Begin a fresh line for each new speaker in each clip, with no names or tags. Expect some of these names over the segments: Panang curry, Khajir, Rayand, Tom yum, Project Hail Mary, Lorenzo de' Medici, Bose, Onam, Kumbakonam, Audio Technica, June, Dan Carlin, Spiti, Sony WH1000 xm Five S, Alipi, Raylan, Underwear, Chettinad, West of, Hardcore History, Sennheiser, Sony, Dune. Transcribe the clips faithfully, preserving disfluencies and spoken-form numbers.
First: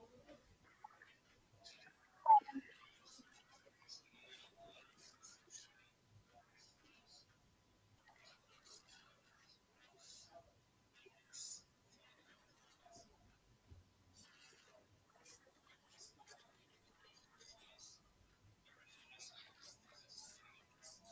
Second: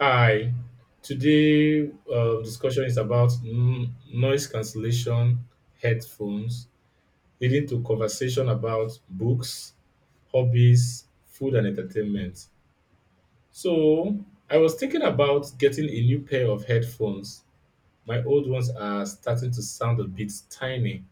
Hi. Today, uh, discussion is about n- noise cancellation headphones, leading to conversation about books, hobbies, food, and entertainment. So, I was thinking about getting a new pair of headphones. My old ones are starting to sound a bit tiny.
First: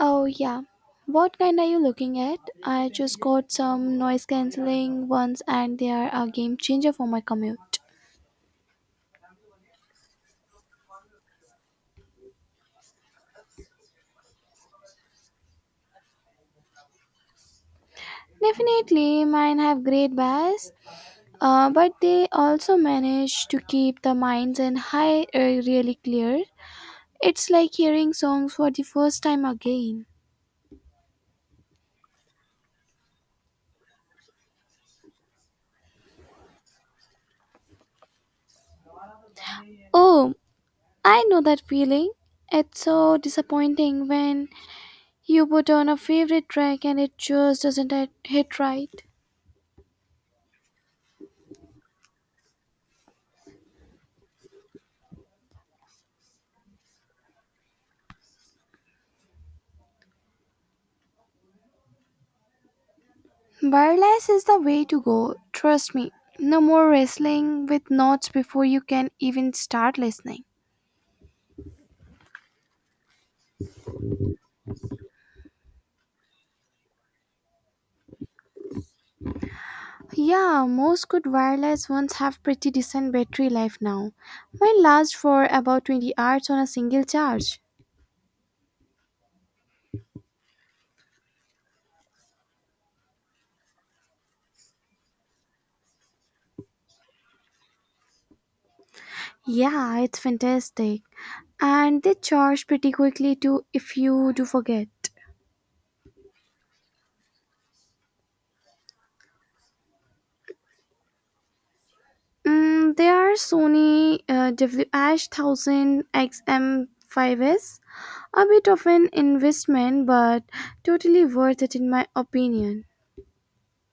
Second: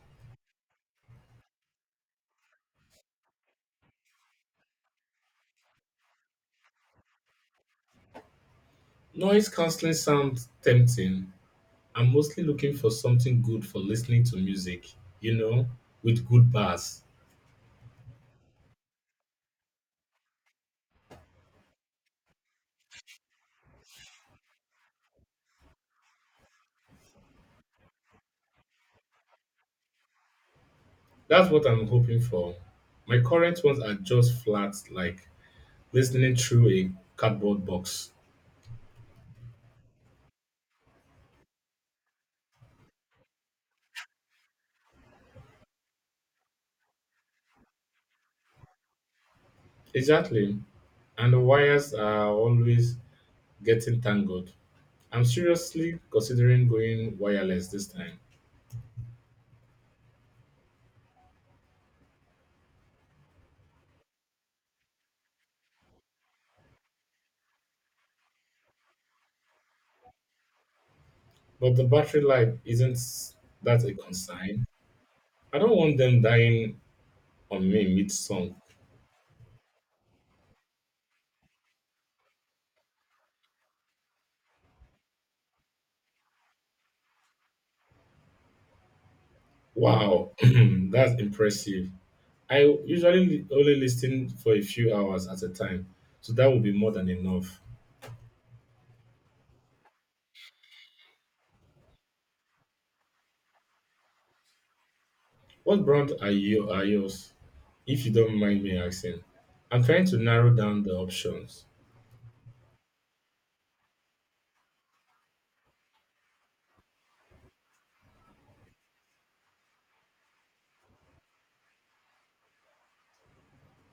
Oh, yeah. What kind are you looking at? I just got some noise cancelling ones and they are a game changer for my commute.
Noise cancelling sounds tempting. I'm mostly looking for something good for listening to music, you know, with good bass.
Definitely, mine have great bass, uh, but they also manage to keep the minds and high uh, really clear. It's like hearing songs for the first time again.
That's what I'm hoping for. My current ones are just flat, like listening through a cardboard box.
Oh, I know that feeling. It's so disappointing when you put on a favorite track and it just doesn't hit hit right.
Exactly. And the wires are always getting tangled. I'm seriously considering going wireless this time,
Wireless is the way to go, trust me. No more wrestling with knots before you can even start listening.
but the battery life isn't that a concern. I don't want them dying on me mid song.
Yeah, most good wireless ones have pretty decent battery life now. Mine lasts for about twenty hours on a single charge.
Wow, that's impressive. I usually only listen for a few hours at a time, so that would be more than enough.
Yeah, it's fantastic. And they charge pretty quickly too if you do forget.
What brand are you are yours? If you don't mind me asking. I'm trying to narrow down the options.
Mm, they are Sony uh, W H one thousand X M five S. A bit of an investment but totally worth it in my opinion.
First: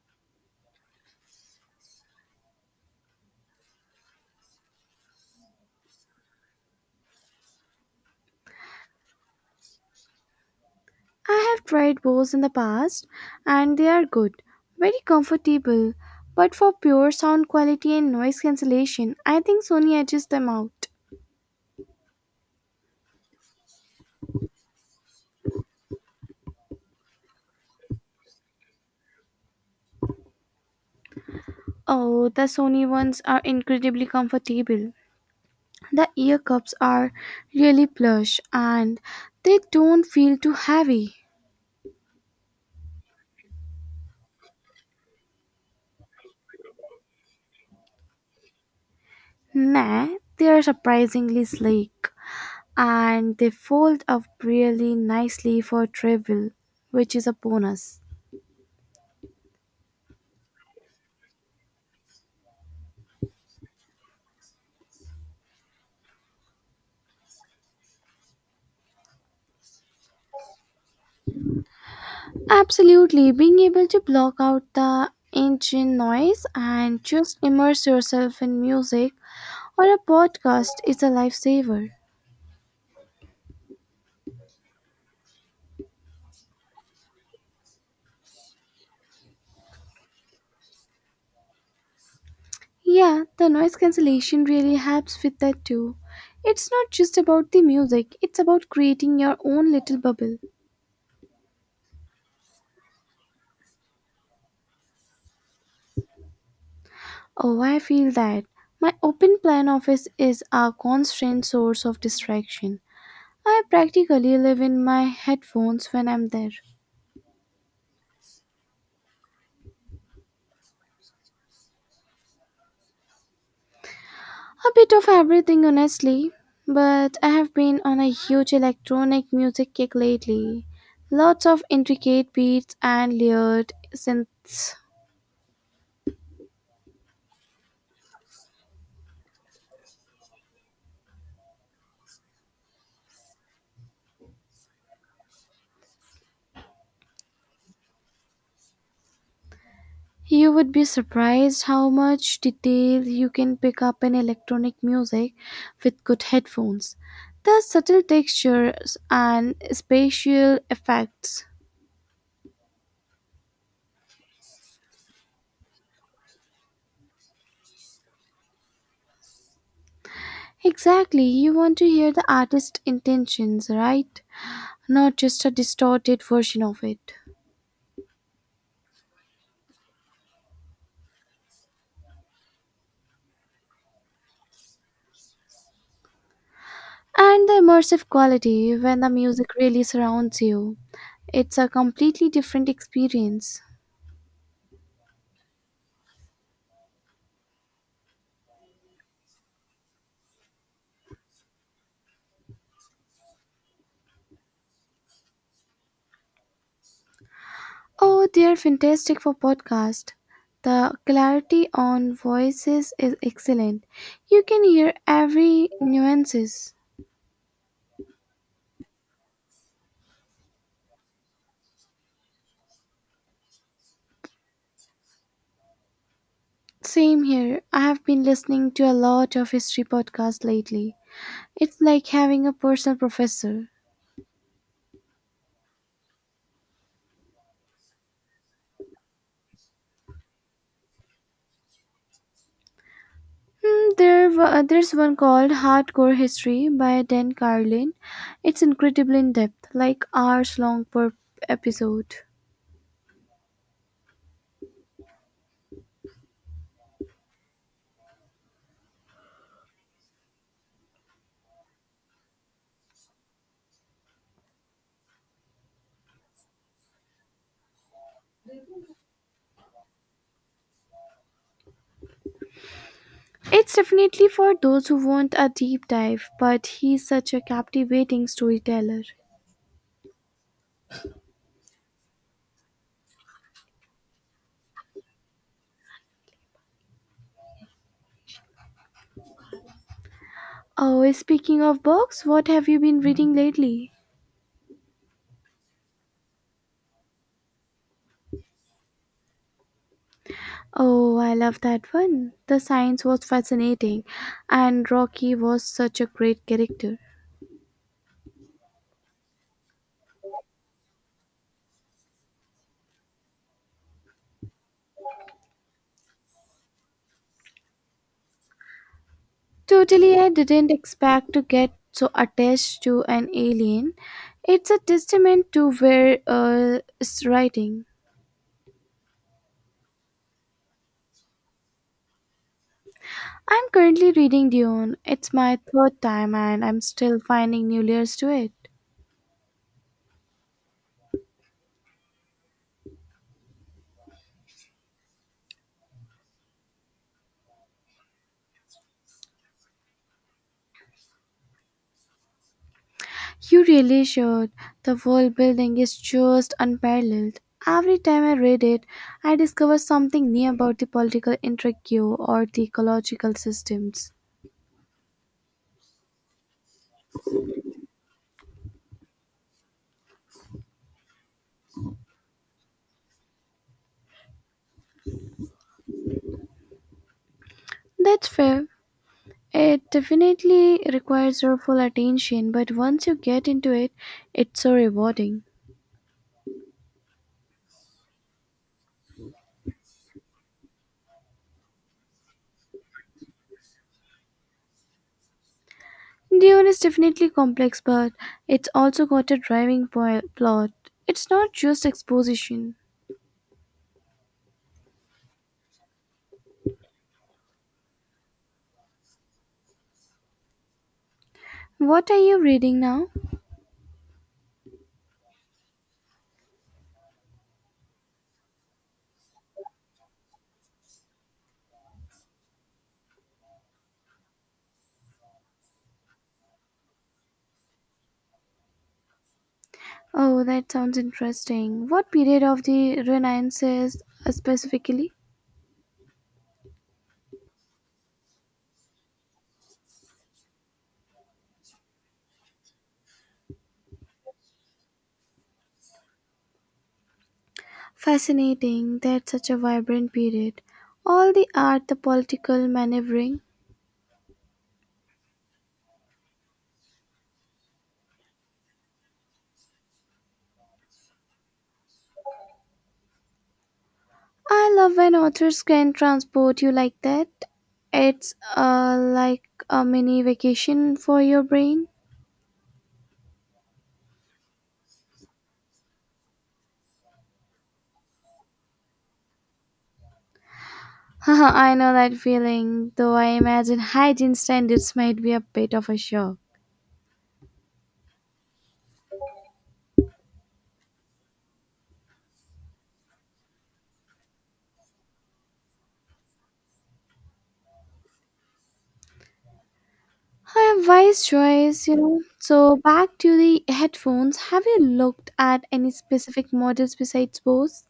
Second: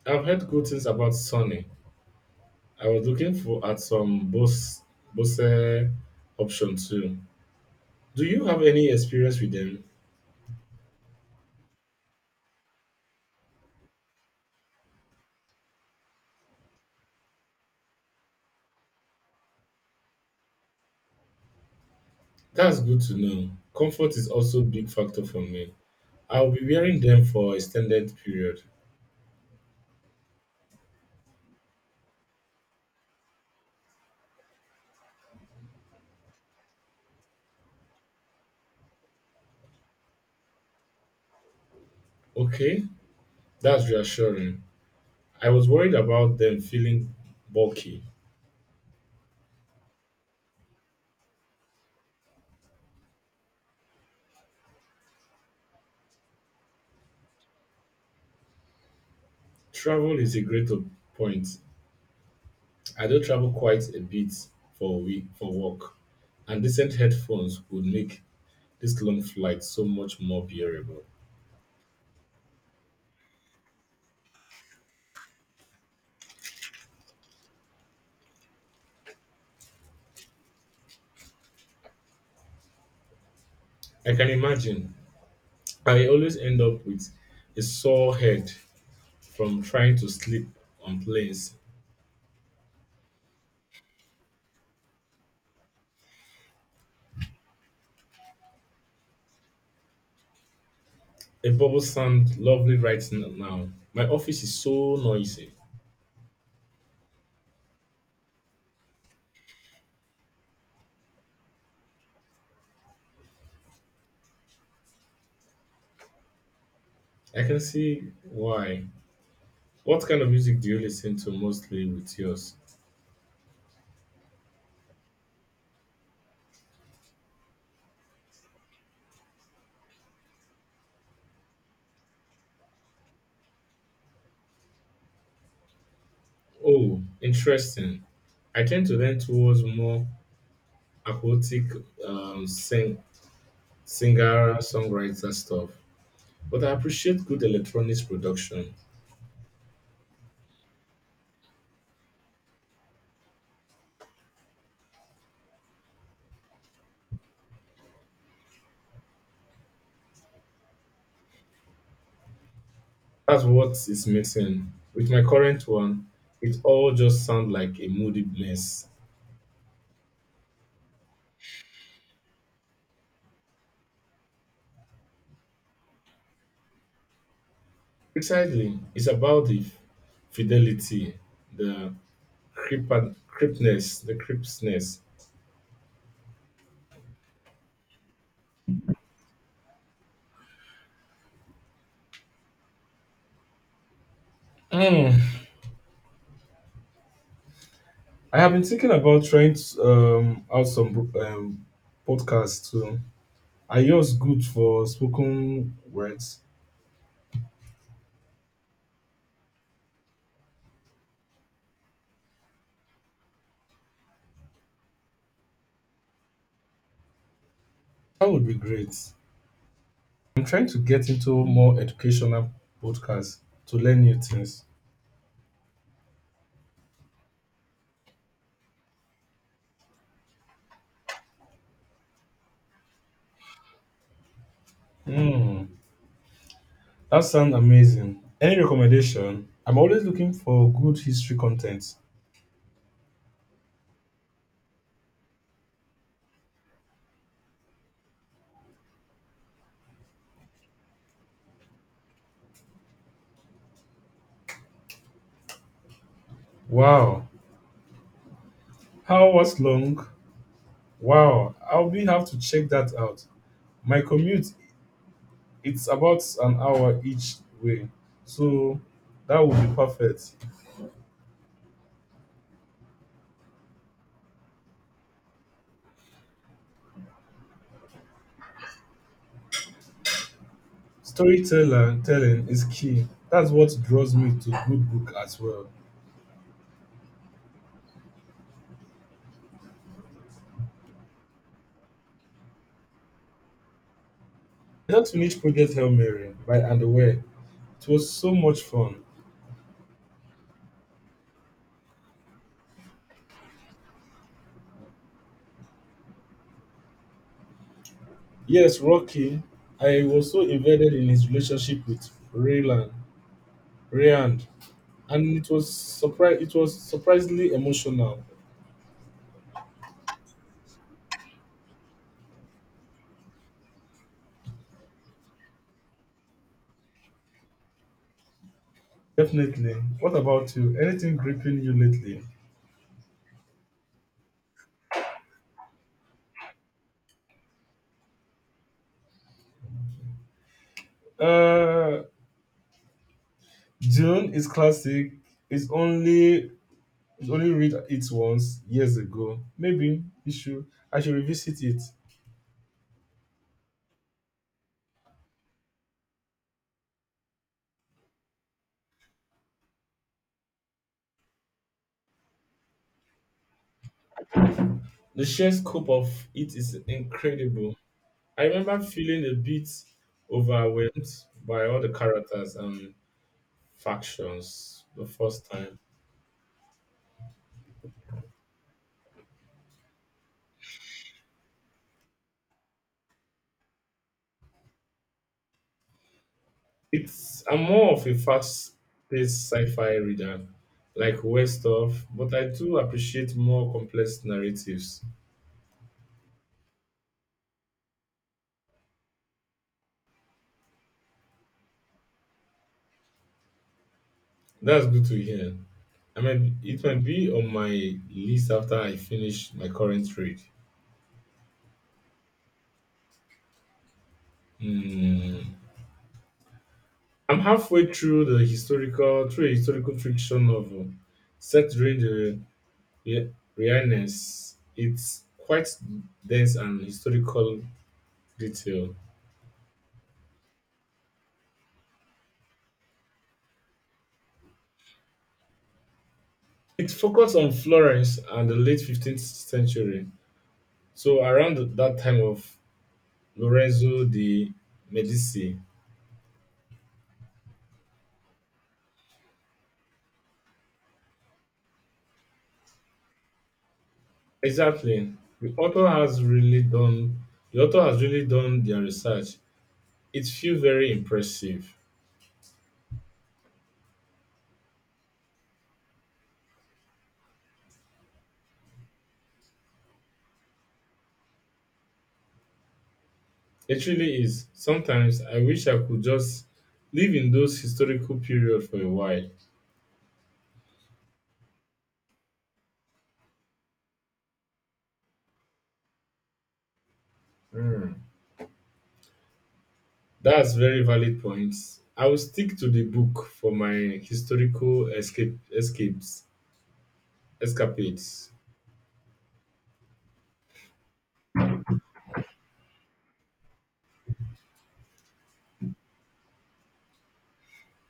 I've heard good things about Sony. I was looking for at some Bose Bose option too. Do you have any experience with them?
I have tried Bose in the past and they are good, very comfortable, but for pure sound quality and noise cancellation, I think Sony edges them out.
That's good to know. Comfort is also a big factor for me. I'll be wearing them for extended period.
Oh, the Sony ones are incredibly comfortable. The ear cups are really plush and they don't feel too heavy.
Okay, that's reassuring. I was worried about them feeling bulky.
Nah, they are surprisingly sleek and they fold up really nicely for travel, which is a bonus.
Travel is a great op- point. I do travel quite a bit for week for work, and decent headphones would make this long flight so much more bearable.
Absolutely, being able to block out the engine noise and just immerse yourself in music or a podcast is a lifesaver.
I can imagine. I always end up with a sore head from trying to sleep on planes.
Yeah, the noise cancellation really helps with that too. It's not just about the music, it's about creating your own little bubble.
A bubble sound lovely right n- now. My office is so noisy.
Oh, I feel that. My open plan office is a constant source of distraction. I practically live in my headphones when I'm there.
I can see why. What kind of music do you listen to mostly with yours?
A bit of everything, honestly, but I have been on a huge electronic music kick lately. Lots of intricate beats and layered synths.
Oh, interesting. I tend to lean towards more aquatic um, sing singer, songwriter stuff. But I appreciate good electronics production.
You would be surprised how much detail you can pick up in electronic music with good headphones. The subtle textures and spatial effects.
That's what is missing. With my current one, it all just sounds like a moody mess.
Exactly, you want to hear the artist's intentions, right? Not just a distorted version of it.
Precisely, it's about the fidelity, the creep- creepness, the crispness.
And the immersive quality when the music really surrounds you. It's a completely different experience.
Mm. I have been thinking about trying to, um, out some um, podcasts too. Are yours good for spoken words?
Oh, they're fantastic for podcast. The clarity on voices is excellent. You can hear every nuances.
That would be great. I'm trying to get into more educational podcasts to learn new things.
Same here. I have been listening to a lot of history podcasts lately. It's like having a personal professor.
Hmm, that sounds amazing. Any recommendation? I'm always looking for good history content.
Hmm, there, wa- there's one called Hardcore History by Dan Carlin. It's incredibly in depth, like hours long per episode.
Wow, how was long? Wow, I'll be have to check that out. My commute, it's about an hour each way, so that would be perfect.
It's definitely for those who want a deep dive, but he's such a captivating storyteller.
Storyteller telling is key. That's what draws me to good book as well.
Oh, speaking of books, what have you been reading lately?
I just finished Project Hail Mary by Underwear. It was so much fun.
Oh, I love that one. The science was fascinating, and Rocky was such a great character.
Yes, Rocky. I was so invested in his relationship with Raylan, Rayand, and it was surprise. It was surprisingly emotional.
Totally, I didn't expect to get so attached to an alien. It's a testament to where uh, it's writing.
Definitely. What about you? Anything gripping you lately?
I'm currently reading Dune. It's my third time, and I'm still finding new layers to it.
Uh, June is classic. It's only it's only read it once years ago. Maybe you should I should revisit it.
You really should. The world building is just unparalleled. Every time I read it, I discover something new about the political intrigue or the ecological systems.
The sheer scope of it is incredible. I remember feeling a bit overwhelmed by all the characters and factions the first time.
That's fair. It definitely requires your full attention, but once you get into it, it's so rewarding.
It's I'm more of a fast-paced sci-fi reader, like West of, but I do appreciate more complex narratives.
Dune is definitely complex, but it's also got a driving po- plot. It's not just exposition.
That's good to hear. I mean, it might be on my list after I finish my current read.
What are you reading now?
Hmm. I'm halfway through the historical, through a historical fiction novel set during the Re- realness. It's quite dense and historical detail.
Oh, that sounds interesting. What period of the Renaissance uh, specifically?
It focused on Florence and the late fifteenth century, so around that time of Lorenzo de' Medici.
Fascinating. That's such a vibrant period. All the art, the political maneuvering.
Exactly. The author has really done the author has really done their research. It feels very impressive.
I love when authors can transport you like that. It's uh, like a mini vacation for your brain.
It really is. Sometimes I wish I could just live in those historical period for a while.
I know that feeling, though I imagine hygiene standards might be a bit of a shock.
That's very valid points. I will stick to the book for my historical escape escapes escapades.
I have wise choice, you know. So back to the headphones. Have you looked at any specific models besides Bose?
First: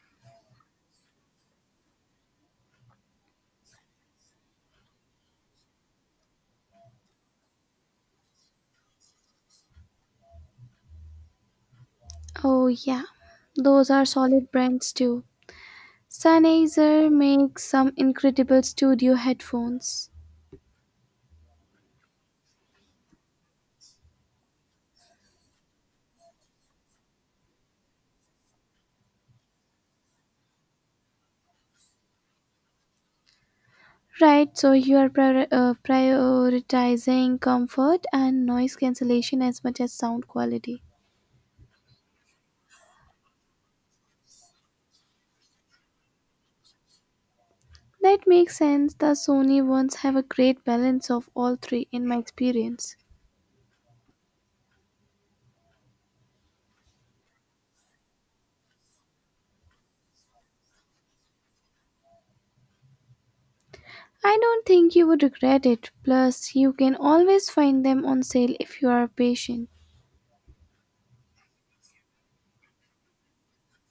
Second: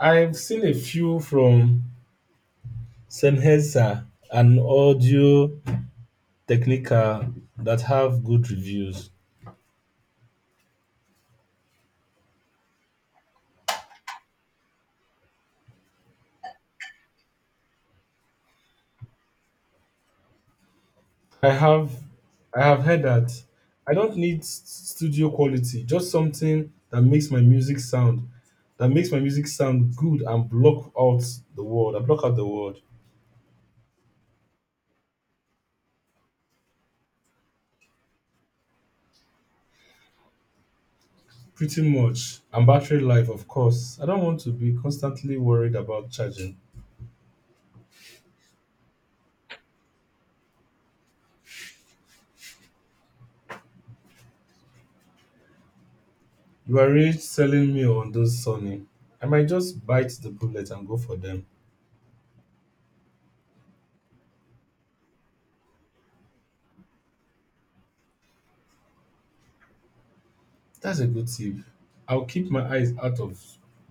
I've seen a few from Sennheiser and Audio Technica that have good reviews.
Oh yeah, those are solid brands too. Sennheiser makes some incredible studio headphones.
I have I have heard that I don't need s- studio quality, just something that makes my music sound that makes my music sound good and block out the world. I block out the world.
Right, so you are prior- uh, prioritizing comfort and noise cancellation as much as sound quality.
Pretty much. And battery life, of course. I don't want to be constantly worried about charging.
That makes sense. The Sony ones have a great balance of all three in my experience.
You are really selling me on those Sony. I might just bite the bullet and go for them.
I don't think you would regret it. Plus, you can always find them on sale if you are patient.
That's a good tip. I'll keep my eyes out of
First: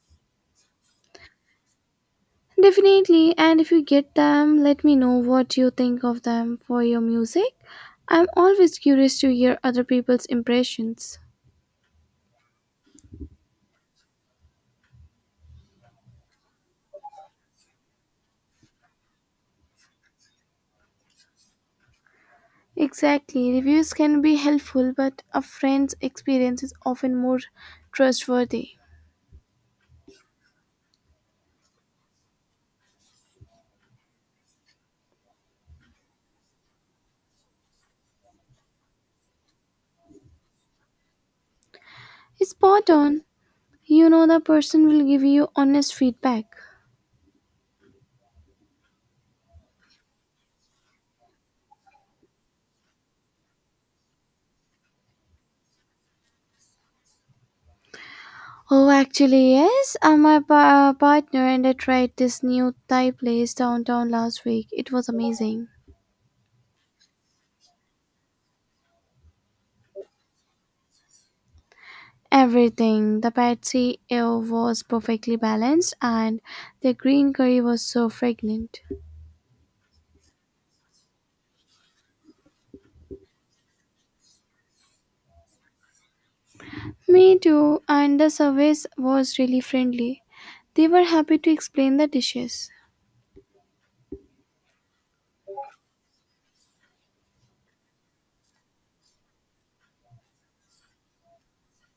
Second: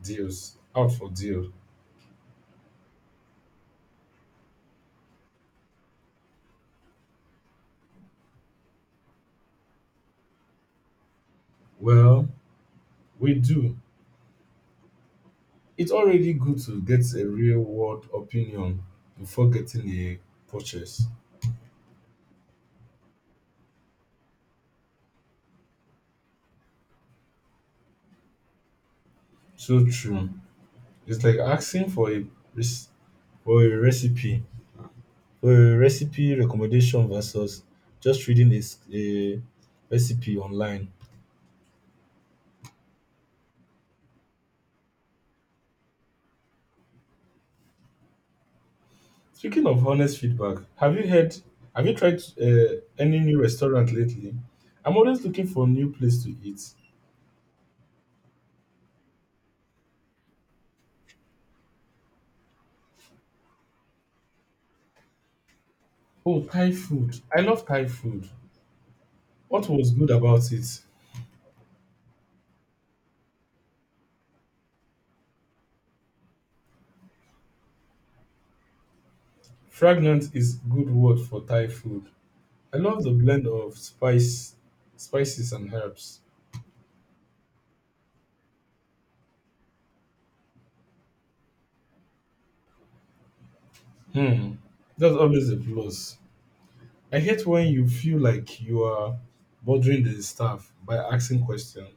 deals, out for deal.
Definitely, and if you get them, let me know what you think of them for your music. I'm always curious to hear other people's impressions.
Well, we do. It's already good to get a real world opinion before getting a purchase.
Exactly, reviews can be helpful, but a friend's experience is often more trustworthy.
So true. It's like asking for a rec- for a recipe. A recipe recommendation versus just reading a, s- a recipe online.
Spot on. You know the person will give you honest feedback.
Speaking of honest feedback, have you heard? Have you tried uh, any new restaurant lately? I'm always looking for a new place to eat.
Oh, actually, yes. Uh, my pa- uh, partner and I tried this new Thai place downtown last week. It was amazing.
Oh, Thai food! I love Thai food. What was good about it?
Everything. The pad see ew was perfectly balanced, and the green curry was so fragrant.
Fragrant is good word for Thai food. I love the blend of spice, spices and herbs.
Me too. And the service was really friendly. They were happy to explain the dishes.
Hmm, that's always a plus. I hate when you feel like you are bothering the staff by asking questions.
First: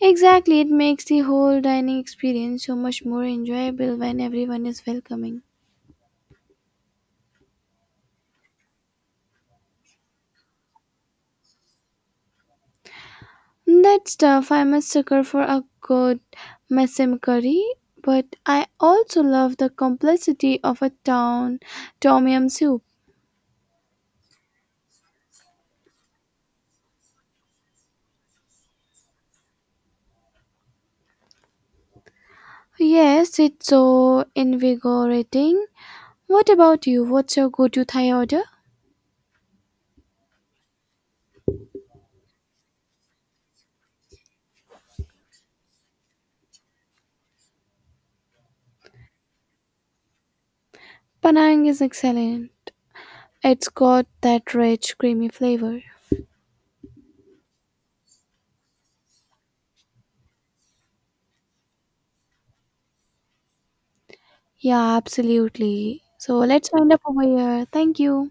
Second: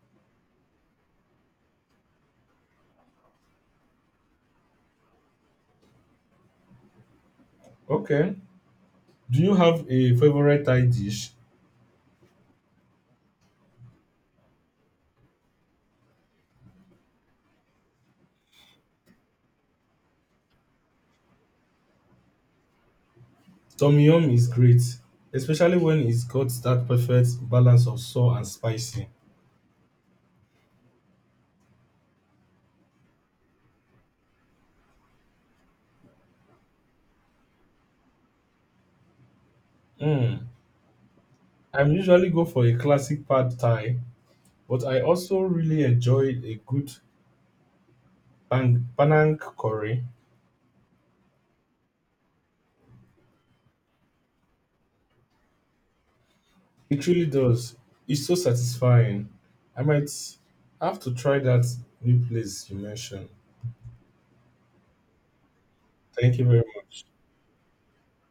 Exactly, it makes the whole dining experience so much more enjoyable when everyone is welcoming.
Okay. Do you have a favorite Thai dish?
That stuff, I'm a sucker for a good Mesem curry, but I also love the complexity of a town tom yum soup.
Tom yum is great, especially when it's got that perfect balance of sour and spicy.
Yes, it's so invigorating. What about you? What's your go-to Thai order?
Mm. I usually go for a classic pad Thai, but I also really enjoy a good pan- Panang curry.
Panang is excellent. It's got that rich, creamy flavor.
It really does. It's so satisfying. I might have to try that new place you mentioned.
Yeah, absolutely.
Thank
So
you very
let's wind up
much.
over here. Thank you.